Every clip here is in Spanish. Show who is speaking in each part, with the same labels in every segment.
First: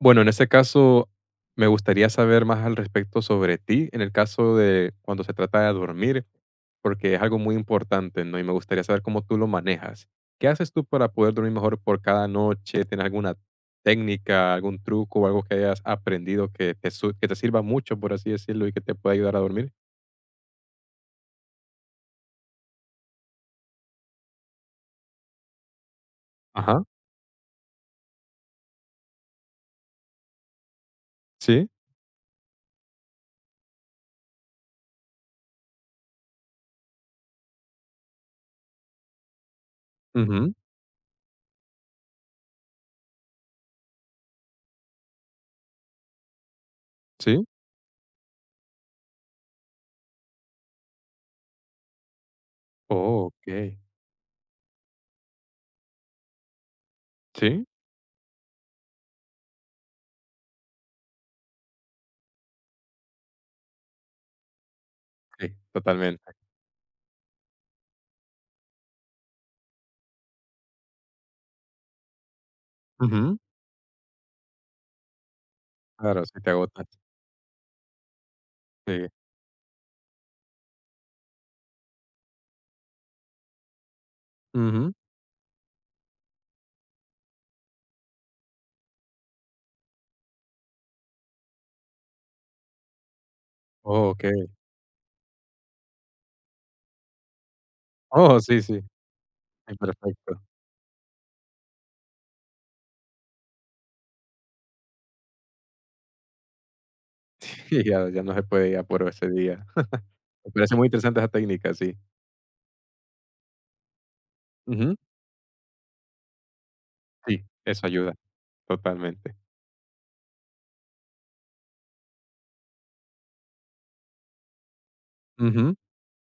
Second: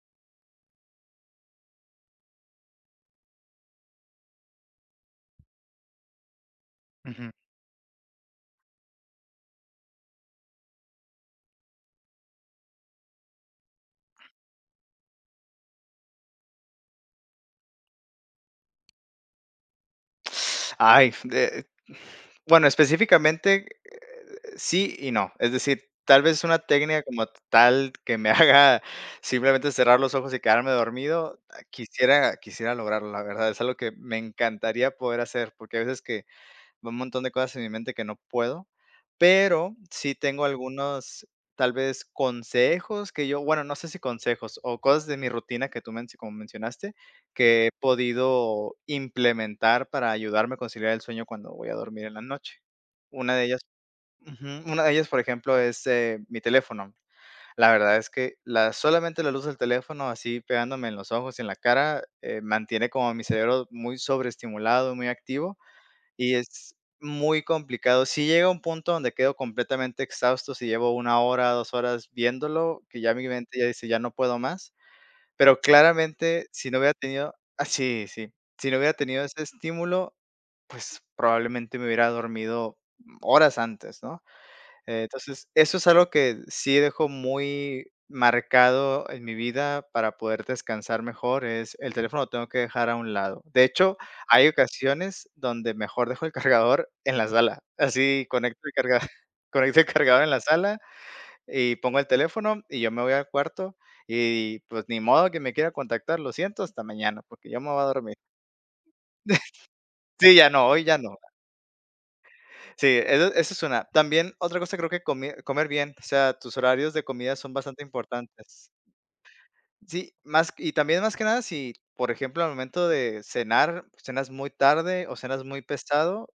Speaker 1: Bueno, en ese caso, me gustaría saber más al respecto sobre ti, en el caso de cuando se trata de dormir, porque es
Speaker 2: Ujú.
Speaker 1: algo muy importante, ¿no? Y me gustaría saber cómo tú lo manejas. ¿Qué haces tú para poder dormir mejor por cada noche? ¿Tienes alguna técnica, algún truco o algo que hayas aprendido que te sirva mucho, por así decirlo, y que te pueda ayudar a dormir?
Speaker 2: Ay, de bueno, específicamente, sí y no. Es decir, tal vez una
Speaker 1: Ajá,
Speaker 2: técnica como tal que me haga simplemente cerrar los ojos y quedarme dormido,
Speaker 1: sí,
Speaker 2: quisiera lograrlo, la verdad, es algo que me encantaría poder hacer, porque a veces que un montón de cosas en mi mente que no puedo, pero sí tengo
Speaker 1: ujú,
Speaker 2: algunos, tal vez, consejos que yo, bueno, no sé si consejos o cosas de mi rutina que tú como mencionaste,
Speaker 1: sí.
Speaker 2: que he podido implementar para ayudarme a conciliar el sueño cuando voy a dormir en la noche.
Speaker 1: Oh,
Speaker 2: Una de ellas,
Speaker 1: ok.
Speaker 2: ujú, una de ellas, por ejemplo, es mi teléfono.
Speaker 1: Sí,
Speaker 2: La verdad es que solamente la luz del teléfono, así pegándome en los ojos y en la cara, mantiene como mi cerebro muy sobreestimulado, muy
Speaker 1: sí,
Speaker 2: activo
Speaker 1: totalmente.
Speaker 2: y es muy complicado. Si llega un punto donde quedo completamente exhausto, si llevo una hora, 2 horas viéndolo, que ya mi
Speaker 1: Ujú.
Speaker 2: mente ya dice: "Ya no puedo más". Pero
Speaker 1: Claro, si
Speaker 2: claramente,
Speaker 1: te
Speaker 2: si no
Speaker 1: agotas.
Speaker 2: hubiera tenido sí, sí. Si no hubiera
Speaker 1: Sí.
Speaker 2: tenido ese estímulo, pues, probablemente me hubiera dormido horas antes, ¿no?
Speaker 1: Ujú.
Speaker 2: Entonces, eso es algo que sí dejo muy marcado en mi vida para poder descansar mejor, es el teléfono lo tengo que dejar a un lado. De hecho,
Speaker 1: Oh,
Speaker 2: hay
Speaker 1: ok.
Speaker 2: ocasiones donde mejor dejo el cargador en la sala. Así
Speaker 1: Oh, sí,
Speaker 2: conecto el
Speaker 1: sí.
Speaker 2: carga
Speaker 1: Ay,
Speaker 2: conecto el cargador en
Speaker 1: perfecto.
Speaker 2: la sala y pongo el teléfono y yo me voy al cuarto y, pues, ni modo que me quiera contactar, lo siento, hasta mañana, porque yo me voy
Speaker 1: Y
Speaker 2: a
Speaker 1: ya
Speaker 2: dormir.
Speaker 1: ya no se puede ir a por ese día.
Speaker 2: Sí, ya
Speaker 1: Me
Speaker 2: no,
Speaker 1: parece
Speaker 2: hoy
Speaker 1: muy
Speaker 2: ya no.
Speaker 1: interesante esa técnica, sí.
Speaker 2: Sí, eso es una. También otra cosa creo
Speaker 1: Ujú.
Speaker 2: que comer bien, o sea, tus horarios de comida
Speaker 1: Sí,
Speaker 2: son bastante
Speaker 1: eso ayuda
Speaker 2: importantes.
Speaker 1: totalmente.
Speaker 2: Sí, más y también más que nada si, por ejemplo, al momento de cenar, cenas muy tarde o cenas muy
Speaker 1: Ujú.
Speaker 2: pesado,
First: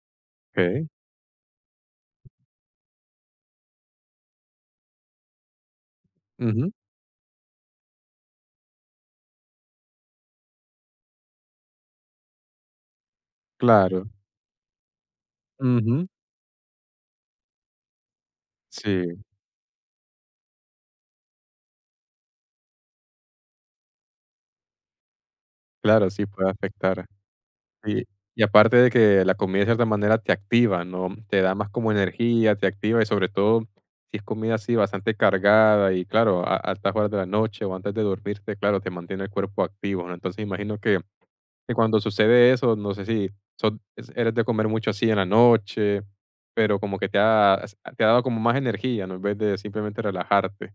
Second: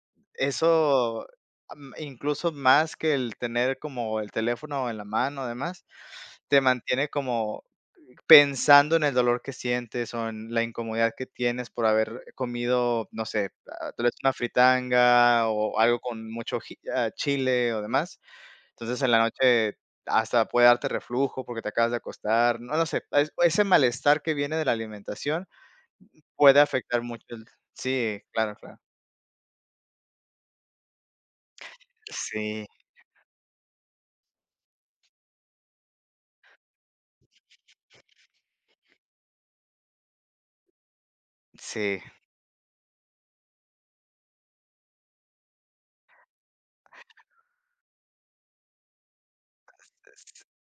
Speaker 1: Okey.
Speaker 2: eso incluso más que el tener como el teléfono en la mano, además, te
Speaker 1: Ujú.
Speaker 2: mantiene como pensando en el dolor que sientes, o en la incomodidad que tienes por haber comido, no sé, tal
Speaker 1: Claro.
Speaker 2: vez una fritanga, o algo
Speaker 1: Ujú.
Speaker 2: con mucho chile o demás. Entonces, en la
Speaker 1: Sí,
Speaker 2: noche hasta puede darte reflujo porque te acabas de acostar, no, no sé, es ese malestar que viene de la alimentación,
Speaker 1: claro, sí puede
Speaker 2: puede afectar
Speaker 1: afectar.
Speaker 2: mucho el.
Speaker 1: Y
Speaker 2: Sí,
Speaker 1: y
Speaker 2: claro,
Speaker 1: aparte
Speaker 2: claro.
Speaker 1: de que la comida de cierta manera te activa, ¿no? Te da más como energía,
Speaker 2: Sí,
Speaker 1: te activa y sobre todo si es comida así bastante cargada y claro, a altas horas de la noche o antes de dormirte, claro, te mantiene el cuerpo activo, ¿no? Entonces imagino que cuando
Speaker 2: sí.
Speaker 1: sucede eso, no sé si eres de comer mucho así en la noche, pero como que te ha dado como más energía, ¿no? En vez de simplemente relajarte.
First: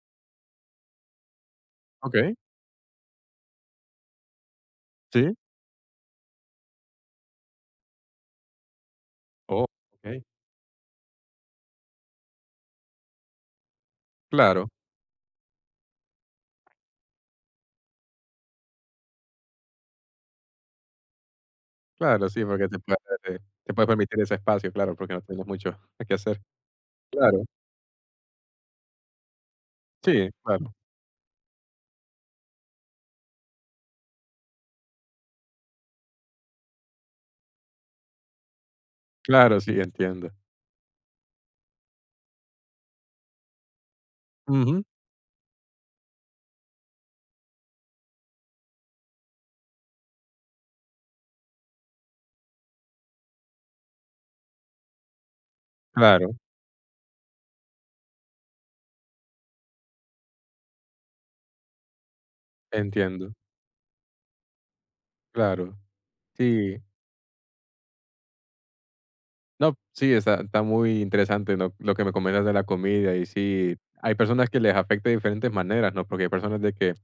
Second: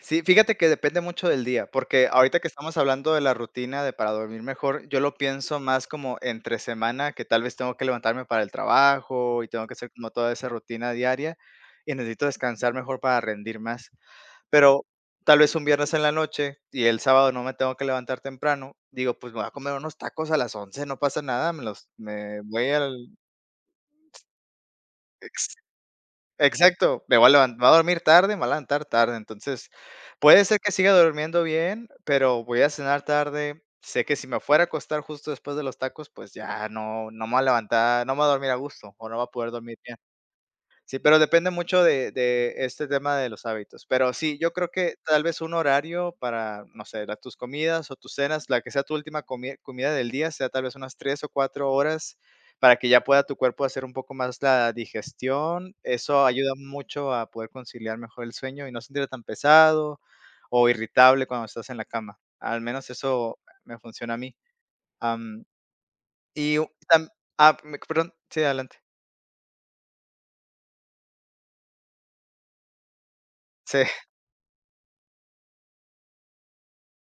Speaker 2: Sí, fíjate que depende mucho del día, porque
Speaker 1: Ok,
Speaker 2: ahorita que estamos hablando de la rutina de para dormir mejor, yo lo
Speaker 1: sí.
Speaker 2: pienso más como entre semana, que tal vez tengo que levantarme para el trabajo y
Speaker 1: Oh,
Speaker 2: tengo que hacer como
Speaker 1: ok.
Speaker 2: toda esa rutina diaria y necesito descansar mejor para rendir más.
Speaker 1: Claro,
Speaker 2: Pero tal vez un viernes en la noche y el sábado no me tengo que levantar temprano, digo, pues me voy a comer unos tacos a las 11, no pasa nada,
Speaker 1: claro,
Speaker 2: me
Speaker 1: sí, porque
Speaker 2: voy al
Speaker 1: eh, te puede permitir ese espacio, claro, porque no tienes mucho que hacer.
Speaker 2: Exacto, me voy a
Speaker 1: Claro,
Speaker 2: levan a dormir tarde, me voy a levantar tarde, entonces,
Speaker 1: sí,
Speaker 2: puede ser que
Speaker 1: claro.
Speaker 2: siga durmiendo bien, pero voy a cenar tarde. Sé que si me fuera a acostar justo después de los tacos, pues ya no me va a levantar, no me va a dormir a gusto, o no va a poder
Speaker 1: Claro,
Speaker 2: dormir
Speaker 1: sí,
Speaker 2: bien.
Speaker 1: entiendo.
Speaker 2: Sí, pero depende mucho de este tema de los hábitos. Pero sí, yo creo
Speaker 1: Ujú.
Speaker 2: que tal vez un horario para, no sé, la tus comidas o tus cenas, la que sea tu última comida del día, sea tal vez unas 3 o 4 horas para que ya pueda tu cuerpo hacer un poco más la digestión. Eso
Speaker 1: Claro,
Speaker 2: ayuda mucho a poder conciliar mejor el sueño y no sentirte tan pesado o irritable cuando estás en la cama. Al menos
Speaker 1: entiendo.
Speaker 2: eso me funciona a mí. Am,
Speaker 1: Claro,
Speaker 2: y u
Speaker 1: sí.
Speaker 2: tam ah, me- Perdón. Sí, adelante.
Speaker 1: No, sí, está muy interesante, ¿no? Lo que me comentas de la comida y sí,
Speaker 2: Sí.
Speaker 1: hay personas que les afecta de diferentes maneras, ¿no? Porque hay personas de que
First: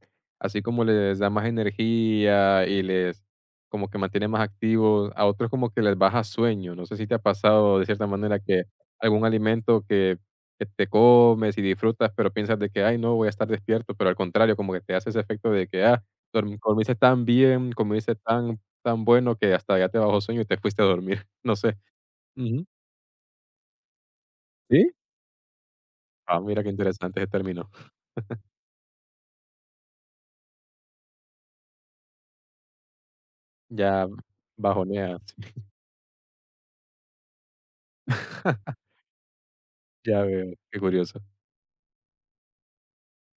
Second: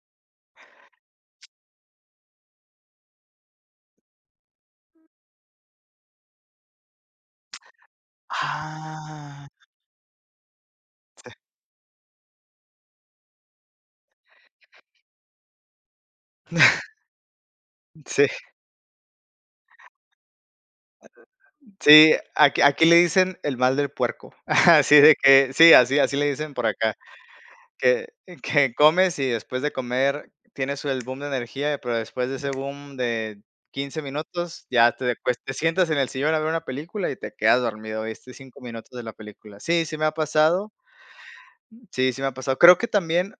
Speaker 1: así como les da más energía y les como que mantiene más activos, a otros como que les baja sueño. No sé si te ha pasado de cierta manera que algún
Speaker 2: Ah,
Speaker 1: alimento que te comes y disfrutas, pero piensas de que, ay, no, voy a estar despierto, pero al contrario, como que te hace ese efecto de que, ah, dormiste tan bien, comiste
Speaker 2: sí.
Speaker 1: tan, tan bueno que hasta ya te bajó sueño y te fuiste a dormir. No sé.
Speaker 2: Sí, aquí
Speaker 1: Ujú.
Speaker 2: aquí le dicen el mal del puerco.
Speaker 1: ¿Sí?
Speaker 2: Así de que sí, así así le
Speaker 1: Ah,
Speaker 2: dicen
Speaker 1: mira
Speaker 2: por
Speaker 1: qué
Speaker 2: acá,
Speaker 1: interesante ese término.
Speaker 2: que que comes y después de comer tienes el boom de energía, pero después de ese boom de 15
Speaker 1: Ya
Speaker 2: minutos ya te
Speaker 1: bajonea,
Speaker 2: pues, te
Speaker 1: sí.
Speaker 2: sientas en el sillón a ver una película y te quedas dormido, viste 5 minutos de la película. Sí, sí me ha
Speaker 1: Ya veo,
Speaker 2: pasado.
Speaker 1: qué curioso.
Speaker 2: Sí, sí me ha pasado. Creo que también,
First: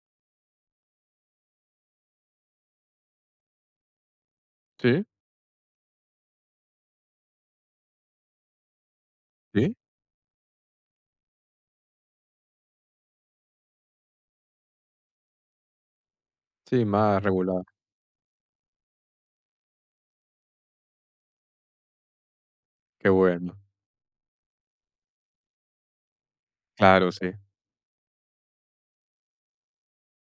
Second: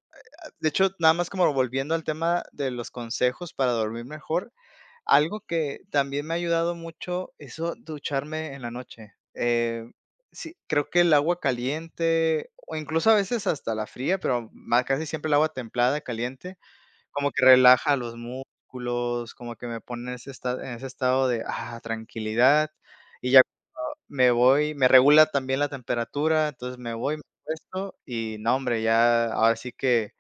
Speaker 2: de hecho, nada más como volviendo al tema de los consejos para dormir mejor,
Speaker 1: Sí,
Speaker 2: algo que también me ha ayudado mucho, es o ducharme en la noche.
Speaker 1: sí,
Speaker 2: Sí, creo que el agua caliente, o incluso a veces hasta la fría, pero más casi siempre el agua templada, caliente,
Speaker 1: sí, más
Speaker 2: como que
Speaker 1: regular.
Speaker 2: relaja los músculos, como que me pone en ese estado, de tranquilidad.
Speaker 1: Qué
Speaker 2: Y ya
Speaker 1: bueno.
Speaker 2: me voy, me regula también la temperatura, entonces me
Speaker 1: Claro,
Speaker 2: voy, me
Speaker 1: sí.
Speaker 2: acuesto y no, hombre, ya ahora sí que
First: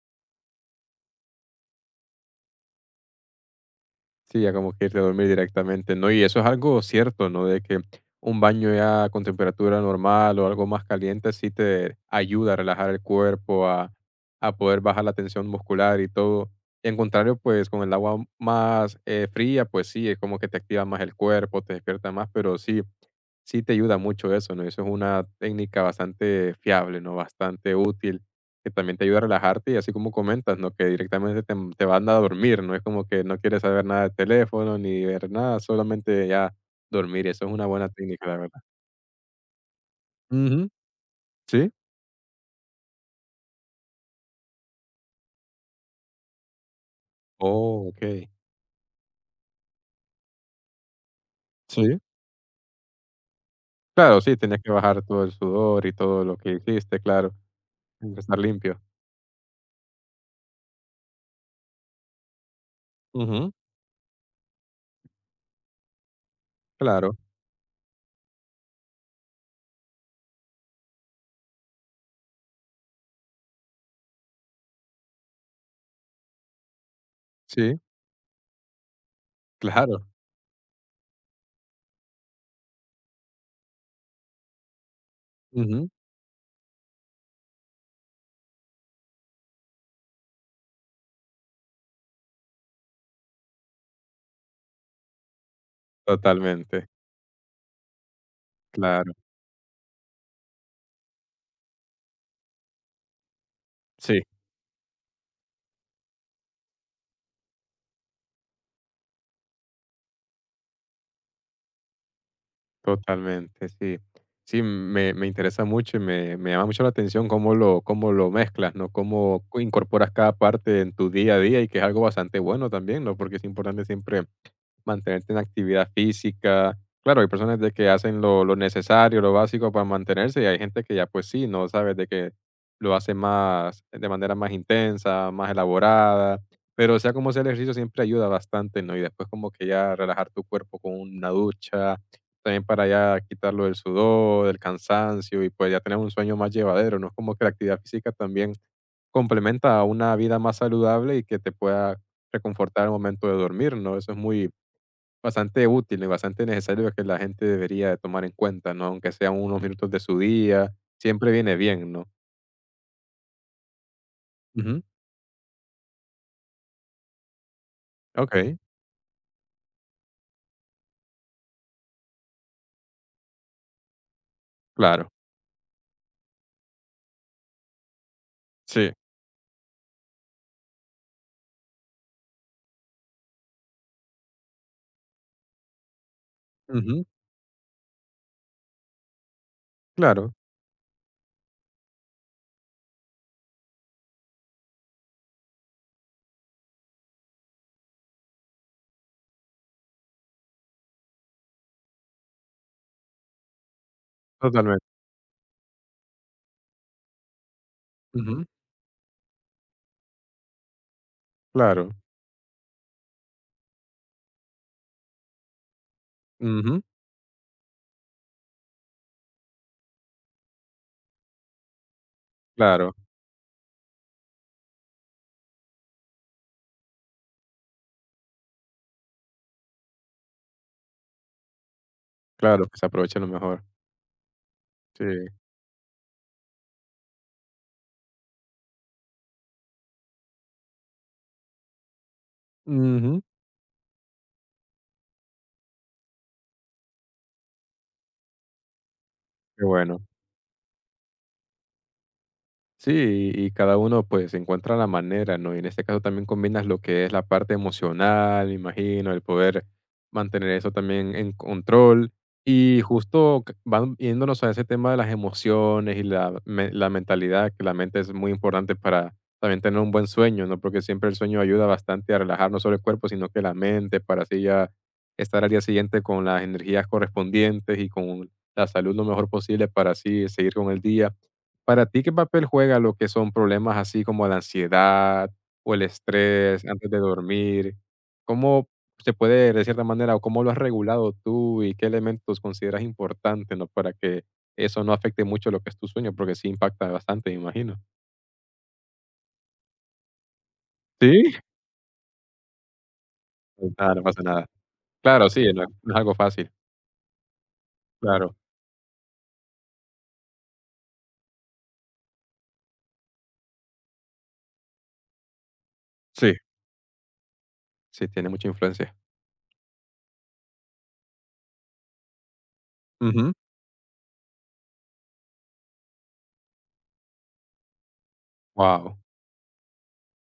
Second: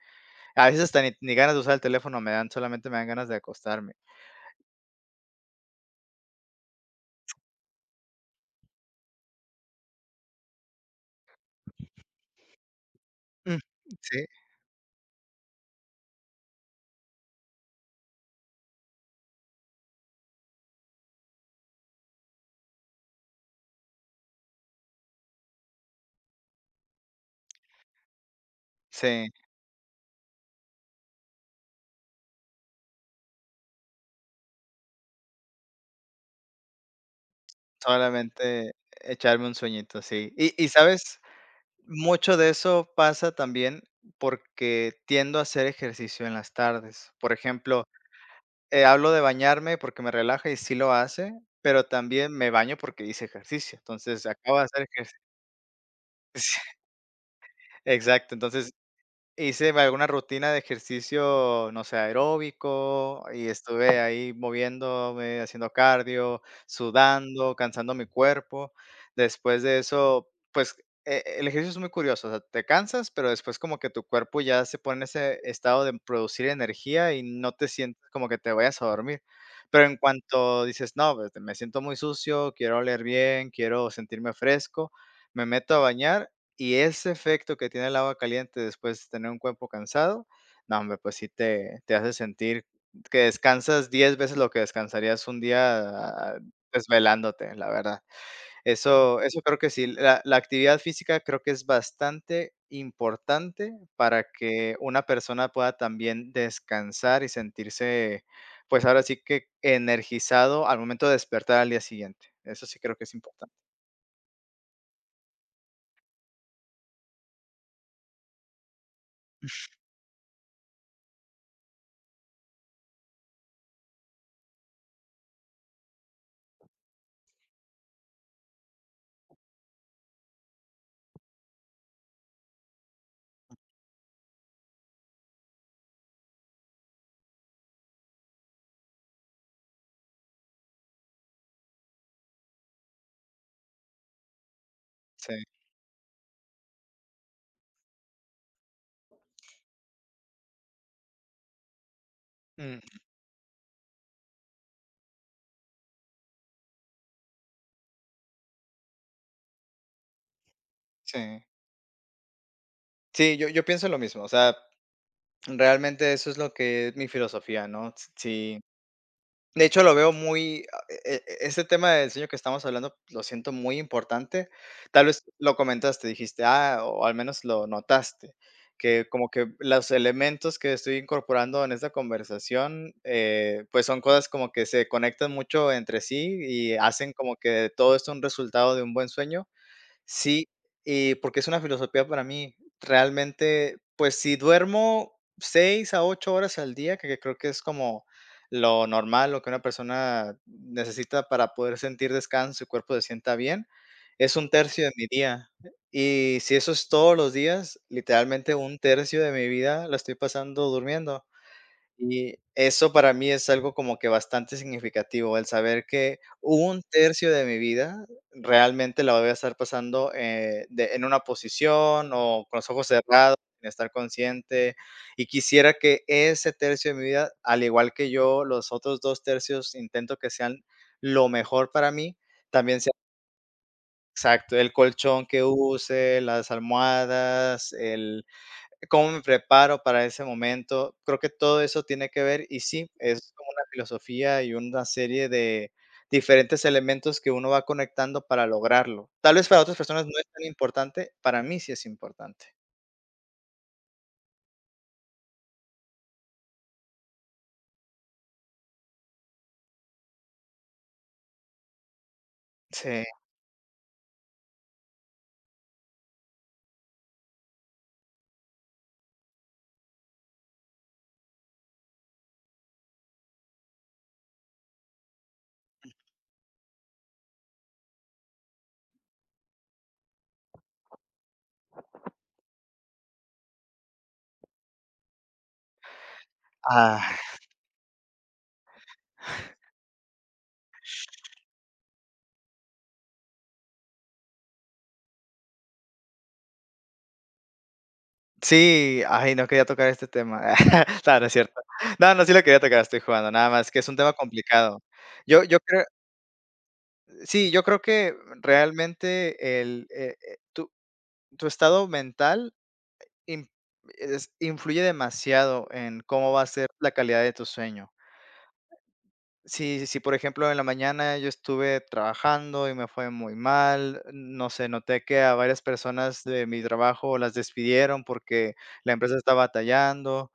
Speaker 2: a veces hasta ni ganas de usar el teléfono me dan, solamente me dan ganas de acostarme.
Speaker 1: Sí, ya como que irte a dormir directamente, ¿no? Y eso es algo cierto, ¿no? De que un baño ya con temperatura normal o algo más caliente sí te ayuda a relajar el
Speaker 2: Mm,
Speaker 1: cuerpo, a,
Speaker 2: sí,
Speaker 1: a poder bajar la tensión muscular y todo. En contrario, pues con el agua más fría, pues sí, es como que te activa más el cuerpo, te despierta más, pero sí, sí te ayuda mucho eso, ¿no? Eso es una técnica bastante fiable, ¿no? Bastante útil, que también te ayuda a
Speaker 2: sí.
Speaker 1: relajarte y así como comentas, ¿no? Que directamente te van a dormir, ¿no? Es como que no quieres saber nada de teléfono ni ver nada, solamente ya dormir. Eso es una buena técnica, la verdad.
Speaker 2: Solamente echarme un sueñito, sí. Y
Speaker 1: Ujú.
Speaker 2: y, ¿sabes?
Speaker 1: Sí.
Speaker 2: Mucho de eso pasa también porque tiendo a hacer ejercicio en las tardes. Por ejemplo,
Speaker 1: Oh, ok.
Speaker 2: hablo de bañarme porque me relaja y sí lo hace, pero
Speaker 1: Sí.
Speaker 2: también me baño porque hice ejercicio.
Speaker 1: Claro,
Speaker 2: Entonces,
Speaker 1: sí,
Speaker 2: acabo
Speaker 1: tenías
Speaker 2: de
Speaker 1: que
Speaker 2: hacer
Speaker 1: bajar
Speaker 2: ejercicio.
Speaker 1: todo el sudor y todo lo que hiciste, claro.
Speaker 2: Exacto.
Speaker 1: Estar
Speaker 2: Entonces,
Speaker 1: limpio.
Speaker 2: hice alguna rutina de ejercicio, no sé, aeróbico, y
Speaker 1: Ujú.
Speaker 2: estuve ahí moviéndome, haciendo cardio,
Speaker 1: Claro.
Speaker 2: sudando, cansando mi cuerpo. Después de eso, pues, el ejercicio es muy curioso, o sea, te cansas, pero después como que tu cuerpo ya se pone en ese estado de producir energía y no te
Speaker 1: Sí,
Speaker 2: sientes como que te vayas a dormir. Pero en
Speaker 1: claro.
Speaker 2: cuanto dices: "No, pues, me siento muy sucio, quiero oler bien, quiero sentirme fresco", me meto a
Speaker 1: Ujú.
Speaker 2: bañar y ese efecto que tiene el agua caliente después de tener un cuerpo cansado, no, hombre, pues sí te hace sentir que descansas 10 veces lo que descansarías un día
Speaker 1: Totalmente.
Speaker 2: desvelándote, la verdad.
Speaker 1: Claro.
Speaker 2: Eso creo que sí, la actividad física creo que es bastante importante
Speaker 1: Sí.
Speaker 2: para que una persona pueda también descansar y sentirse, pues ahora sí que energizado al momento de despertar al día siguiente. Eso sí creo que es importante.
Speaker 1: Totalmente, sí. Sí, me interesa mucho y me llama mucho la atención cómo lo mezclas, ¿no? Incorporas cada parte en tu día a día y que es algo bastante bueno también, ¿no? Porque es importante siempre mantenerte en actividad física. Claro, hay personas de que hacen lo necesario, lo básico para mantenerse, y hay gente que ya pues sí, ¿no? Sabes de que lo hace más, de manera más intensa, más elaborada. Pero sea como sea el ejercicio siempre ayuda bastante, ¿no? Y después como que ya relajar tu cuerpo con una ducha, también para ya quitarlo del sudor, del cansancio,
Speaker 2: Sí.
Speaker 1: y pues ya tener un sueño más llevadero, ¿no? Es como que la actividad física también complementa a una vida más saludable y que te pueda
Speaker 2: Mm,
Speaker 1: reconfortar al momento de dormir, ¿no? Eso es bastante útil y bastante necesario que la gente debería de tomar en cuenta, ¿no? Aunque sean unos minutos de su día, siempre
Speaker 2: sí.
Speaker 1: viene bien, ¿no?
Speaker 2: Sí, yo pienso lo mismo, o sea,
Speaker 1: Ujú,
Speaker 2: realmente eso es lo que es mi filosofía, ¿no?
Speaker 1: okey,
Speaker 2: Sí, de hecho, lo veo muy, ese tema del sueño que estamos hablando, lo siento muy importante. Tal
Speaker 1: claro,
Speaker 2: vez lo comentaste, dijiste, o al menos lo notaste,
Speaker 1: sí,
Speaker 2: que como que los elementos que estoy incorporando en esta conversación, pues, son cosas como que se conectan mucho entre sí y
Speaker 1: ujú,
Speaker 2: hacen como que todo esto un resultado de un buen sueño.
Speaker 1: claro,
Speaker 2: Sí, y porque es una filosofía para mí. Realmente, pues si duermo 6 a 8 horas al día, que creo que es como lo normal, lo que una persona necesita para poder sentir descanso y cuerpo se sienta bien, es un
Speaker 1: totalmente,
Speaker 2: tercio de mi día. Y si eso es todos los días,
Speaker 1: ujú,
Speaker 2: literalmente un tercio de mi vida la estoy pasando durmiendo.
Speaker 1: claro,
Speaker 2: Y eso para mí es algo como que bastante significativo, el saber que
Speaker 1: ujú,
Speaker 2: un tercio de mi vida realmente la voy a estar pasando en una posición o con los ojos
Speaker 1: claro,
Speaker 2: cerrados, sin estar consciente. Y quisiera que ese tercio de mi vida, al igual que yo, los otros dos tercios intento que sean lo mejor para mí,
Speaker 1: claro, que
Speaker 2: también
Speaker 1: se
Speaker 2: sea
Speaker 1: aproveche lo mejor,
Speaker 2: exacto, el
Speaker 1: sí,
Speaker 2: colchón que use, las almohadas, ¿cómo me preparo para ese momento? Creo que todo eso tiene que ver y sí,
Speaker 1: ujú,
Speaker 2: es como una filosofía y una serie de diferentes elementos que uno va conectando para lograrlo. Tal vez para
Speaker 1: qué
Speaker 2: otras
Speaker 1: bueno.
Speaker 2: personas no es tan importante, para mí sí es importante.
Speaker 1: Sí, y cada uno, pues, encuentra la manera, ¿no? Y en este caso también combinas lo que es la parte emocional, me imagino, el poder mantener eso también en control. Y
Speaker 2: Sí.
Speaker 1: justo van yéndonos a ese tema de las emociones y la mentalidad, que la mente es muy importante para también tener un buen sueño, ¿no? Porque siempre el sueño ayuda bastante a relajar no solo el cuerpo, sino que la mente, para así ya estar al día siguiente con las energías correspondientes y con la salud lo mejor posible para así seguir con el día. Para ti, ¿qué papel juega lo que son problemas así como la ansiedad o el estrés antes de
Speaker 2: Ah,
Speaker 1: dormir? ¿Cómo se puede, de cierta manera, o cómo lo has regulado tú y qué elementos consideras importantes, ¿no? Para que eso no afecte mucho lo que es tu sueño, porque sí impacta bastante, me imagino.
Speaker 2: sí, ay, no quería tocar este tema. No, no es
Speaker 1: ¿Sí?
Speaker 2: cierto. No, no, sí lo quería tocar, estoy jugando, nada más que es
Speaker 1: Nada,
Speaker 2: un
Speaker 1: no
Speaker 2: tema
Speaker 1: pasa nada.
Speaker 2: complicado.
Speaker 1: Claro, sí,
Speaker 2: Yo
Speaker 1: no,
Speaker 2: creo
Speaker 1: no es algo fácil.
Speaker 2: sí, yo creo que
Speaker 1: Claro,
Speaker 2: realmente tu estado mental Im es influye demasiado en
Speaker 1: sí,
Speaker 2: cómo va a ser la calidad de tu sueño.
Speaker 1: sí, tiene mucha influencia.
Speaker 2: Si, por ejemplo, en la mañana yo estuve trabajando y me fue
Speaker 1: Wow.
Speaker 2: muy mal, no sé, noté que a varias personas de mi trabajo las despidieron porque la empresa está batallando.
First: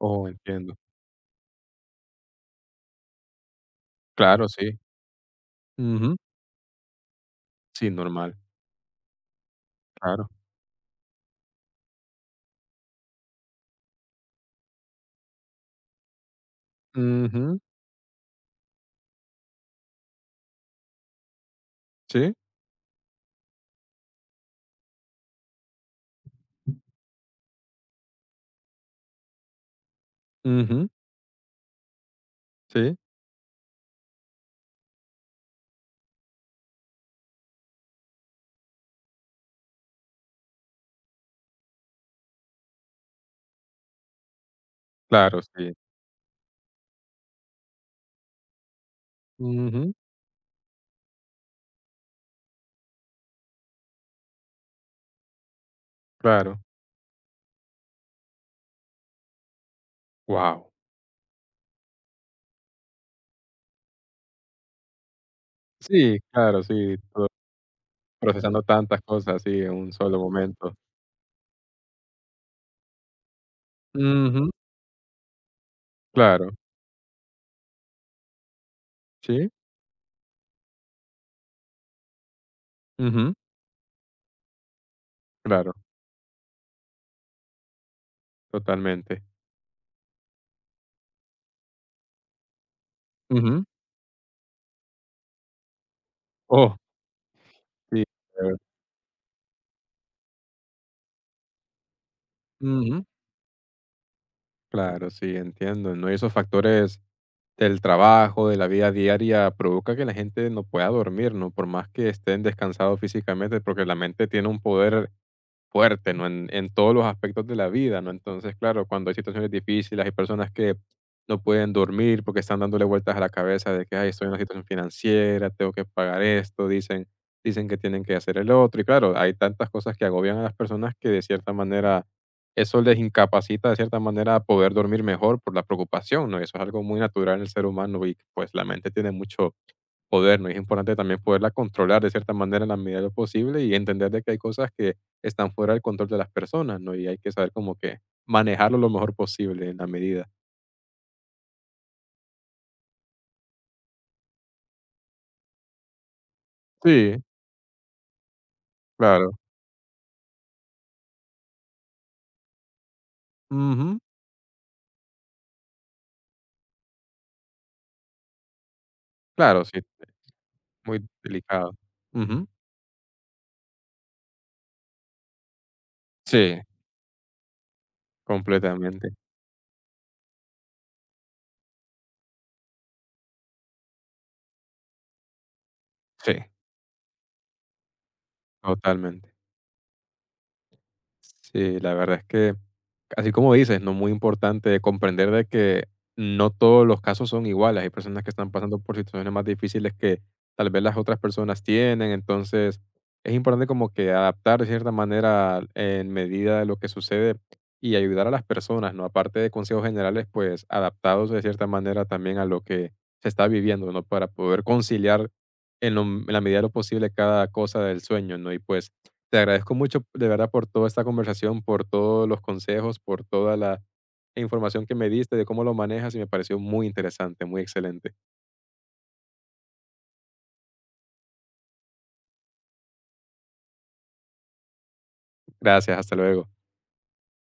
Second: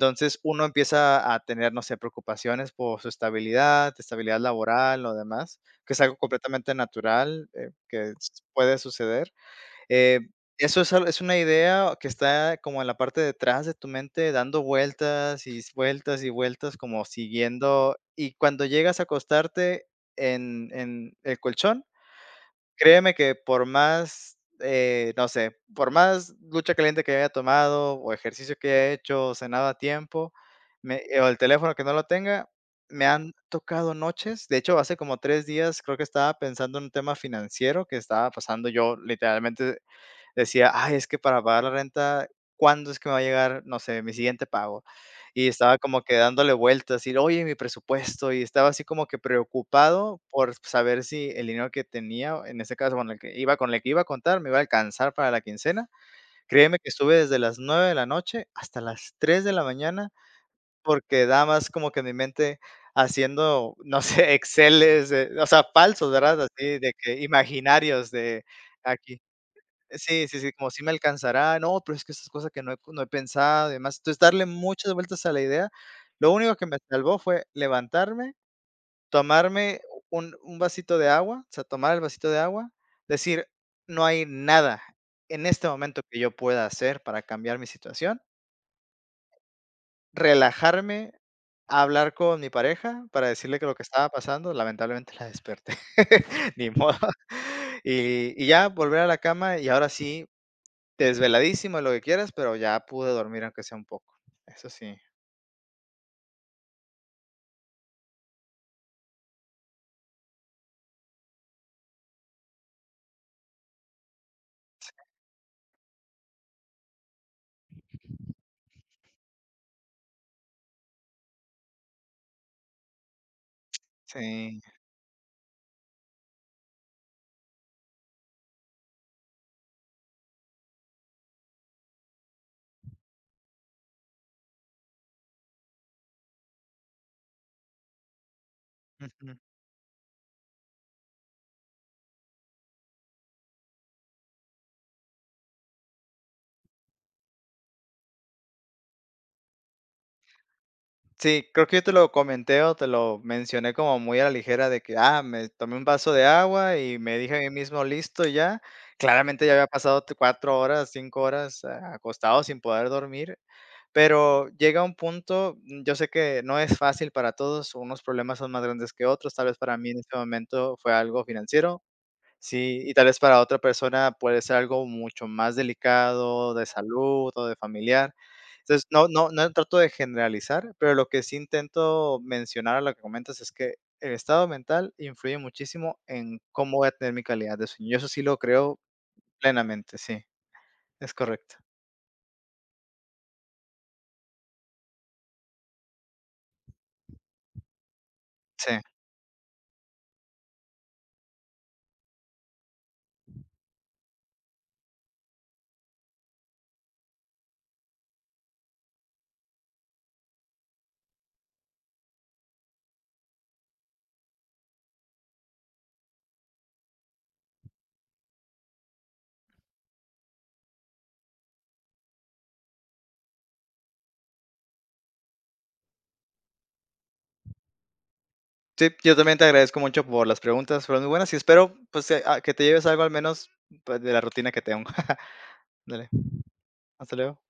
Speaker 1: Oh,
Speaker 2: uno
Speaker 1: entiendo.
Speaker 2: empieza a tener, no sé, preocupaciones por su estabilidad,
Speaker 1: Claro, sí.
Speaker 2: laboral o demás, que es
Speaker 1: Ujú.
Speaker 2: algo completamente natural,
Speaker 1: Sí,
Speaker 2: que
Speaker 1: normal,
Speaker 2: s puede suceder. Eh,
Speaker 1: claro.
Speaker 2: eso es una idea que está como en la parte de atrás de tu mente, dando vueltas, y vueltas, y vueltas, como
Speaker 1: Ujú,
Speaker 2: siguiendo y cuando llegas a acostarte en el colchón,
Speaker 1: sí.
Speaker 2: créeme que por más, no sé, por más lucha caliente que haya tomado, o ejercicio que haya hecho, o cenado a tiempo,
Speaker 1: Ujú.
Speaker 2: me o el teléfono que no lo tenga,
Speaker 1: Sí,
Speaker 2: me han tocado noches. De hecho, hace como 3 días creo que estaba pensando en un tema financiero que estaba pasando, yo literalmente decía: "Ay, es que para pagar la renta, ¿cuándo es que me va a llegar, no sé, mi siguiente pago?".
Speaker 1: claro,
Speaker 2: Y
Speaker 1: sí.
Speaker 2: estaba como que dándole vueltas y, oye, mi presupuesto, y estaba así como que
Speaker 1: Ujú,
Speaker 2: preocupado por saber si el dinero que tenía, en ese caso, bueno, el que iba con el que iba a contar, me iba a alcanzar para la quincena.
Speaker 1: claro.
Speaker 2: Créeme que estuve desde las 9 de la noche hasta las 3 de la mañana,
Speaker 1: Wow.
Speaker 2: porque da más como que en mi mente haciendo, no sé, exceles, o sea, falsos,
Speaker 1: Sí,
Speaker 2: ¿verdad?
Speaker 1: claro,
Speaker 2: Así de
Speaker 1: sí,
Speaker 2: que imaginarios de
Speaker 1: procesando tantas
Speaker 2: aquí.
Speaker 1: cosas así en un solo
Speaker 2: Sí, sí, sí, como
Speaker 1: momento.
Speaker 2: si me alcanzará, no, pero es que esas cosas que no he pensado y demás. Entonces, darle
Speaker 1: Ujú,
Speaker 2: muchas vueltas a la idea. Lo
Speaker 1: claro.
Speaker 2: único que me salvó fue levantarme,
Speaker 1: Sí,
Speaker 2: tomarme un vasito de agua, o sea, tomar el vasito de agua,
Speaker 1: ujú,
Speaker 2: decir: "No hay nada en este
Speaker 1: claro,
Speaker 2: momento que yo pueda hacer para cambiar mi situación",
Speaker 1: totalmente.
Speaker 2: relajarme, hablar con mi pareja para decirle
Speaker 1: Ujú.
Speaker 2: que lo que estaba pasando, lamentablemente la desperté, ni
Speaker 1: Oh,
Speaker 2: modo.
Speaker 1: sí,
Speaker 2: Y
Speaker 1: claro.
Speaker 2: ya volver a la cama y ahora sí. Desveladísimo, lo que quieras, pero ya
Speaker 1: Ujú.
Speaker 2: pude dormir aunque sea un poco. Eso sí.
Speaker 1: Claro, sí, entiendo, ¿no? Y esos factores del trabajo, de la vida diaria, provoca que la gente no pueda dormir, ¿no? Por más que estén descansados físicamente, porque la mente tiene un poder fuerte, ¿no? En todos los aspectos de la vida, ¿no? Entonces, claro, cuando hay situaciones difíciles, hay personas que no pueden dormir porque están dándole vueltas a la cabeza de que, ay, estoy en una
Speaker 2: Sí.
Speaker 1: situación financiera, tengo que pagar esto, dicen, que tienen que hacer el otro. Y claro, hay tantas cosas que agobian a las personas que de cierta manera eso les incapacita de cierta manera a poder dormir mejor por la preocupación, ¿no? Eso es algo muy natural en el ser humano y pues la mente tiene
Speaker 2: Ujú.
Speaker 1: mucho podernos. Y es importante también poderla controlar de cierta manera en la medida de lo posible y entender de que hay cosas que están fuera del control de las personas, ¿no? Y hay que saber como que manejarlo lo mejor posible en la medida.
Speaker 2: Sí, creo que yo te lo comenté o te lo mencioné como muy a la ligera de que, me tomé un vaso de agua y me
Speaker 1: Sí,
Speaker 2: dije a mí mismo: "Listo, ya".
Speaker 1: claro.
Speaker 2: Claramente ya había pasado t 4 horas, 5 horas a acostado sin poder dormir,
Speaker 1: Ujú.
Speaker 2: pero llega un punto, yo sé que no es fácil para todos, unos problemas son más grandes que otros, tal vez
Speaker 1: Claro,
Speaker 2: para
Speaker 1: sí,
Speaker 2: mí en este momento fue
Speaker 1: muy
Speaker 2: algo
Speaker 1: delicado.
Speaker 2: financiero.
Speaker 1: Ujú.
Speaker 2: Sí, y tal vez para otra persona puede ser algo mucho más delicado,
Speaker 1: Sí,
Speaker 2: de salud o de familiar. Entonces, no
Speaker 1: completamente.
Speaker 2: no no trato de generalizar, pero lo que sí intento mencionar a lo que comentas es que el estado mental influye muchísimo
Speaker 1: Sí,
Speaker 2: en cómo voy a tener mi calidad de sueño. Yo eso sí lo creo
Speaker 1: totalmente.
Speaker 2: plenamente, sí, es correcto.
Speaker 1: Sí, la verdad es que, así como dices, no muy importante comprender de que no todos los casos son iguales. Hay personas que están pasando
Speaker 2: Sí.
Speaker 1: por situaciones más difíciles que tal vez las otras personas tienen. Entonces, es importante como que adaptar de cierta manera en medida de lo que sucede y ayudar a las personas, ¿no? Aparte de consejos generales, pues adaptados de cierta manera también a lo que se está viviendo, ¿no? Para poder conciliar en la medida de lo posible cada cosa del sueño, ¿no? Y pues te agradezco mucho, de verdad, por toda esta conversación, por todos los consejos, por toda la información que me diste de cómo lo manejas y me pareció muy interesante, muy excelente.
Speaker 2: Sí, yo también te agradezco mucho por las preguntas, fueron muy buenas y espero, pues, que te lleves algo al menos, pues, de la rutina que tengo.
Speaker 1: Gracias,
Speaker 2: Dale,
Speaker 1: hasta luego.
Speaker 2: hasta luego.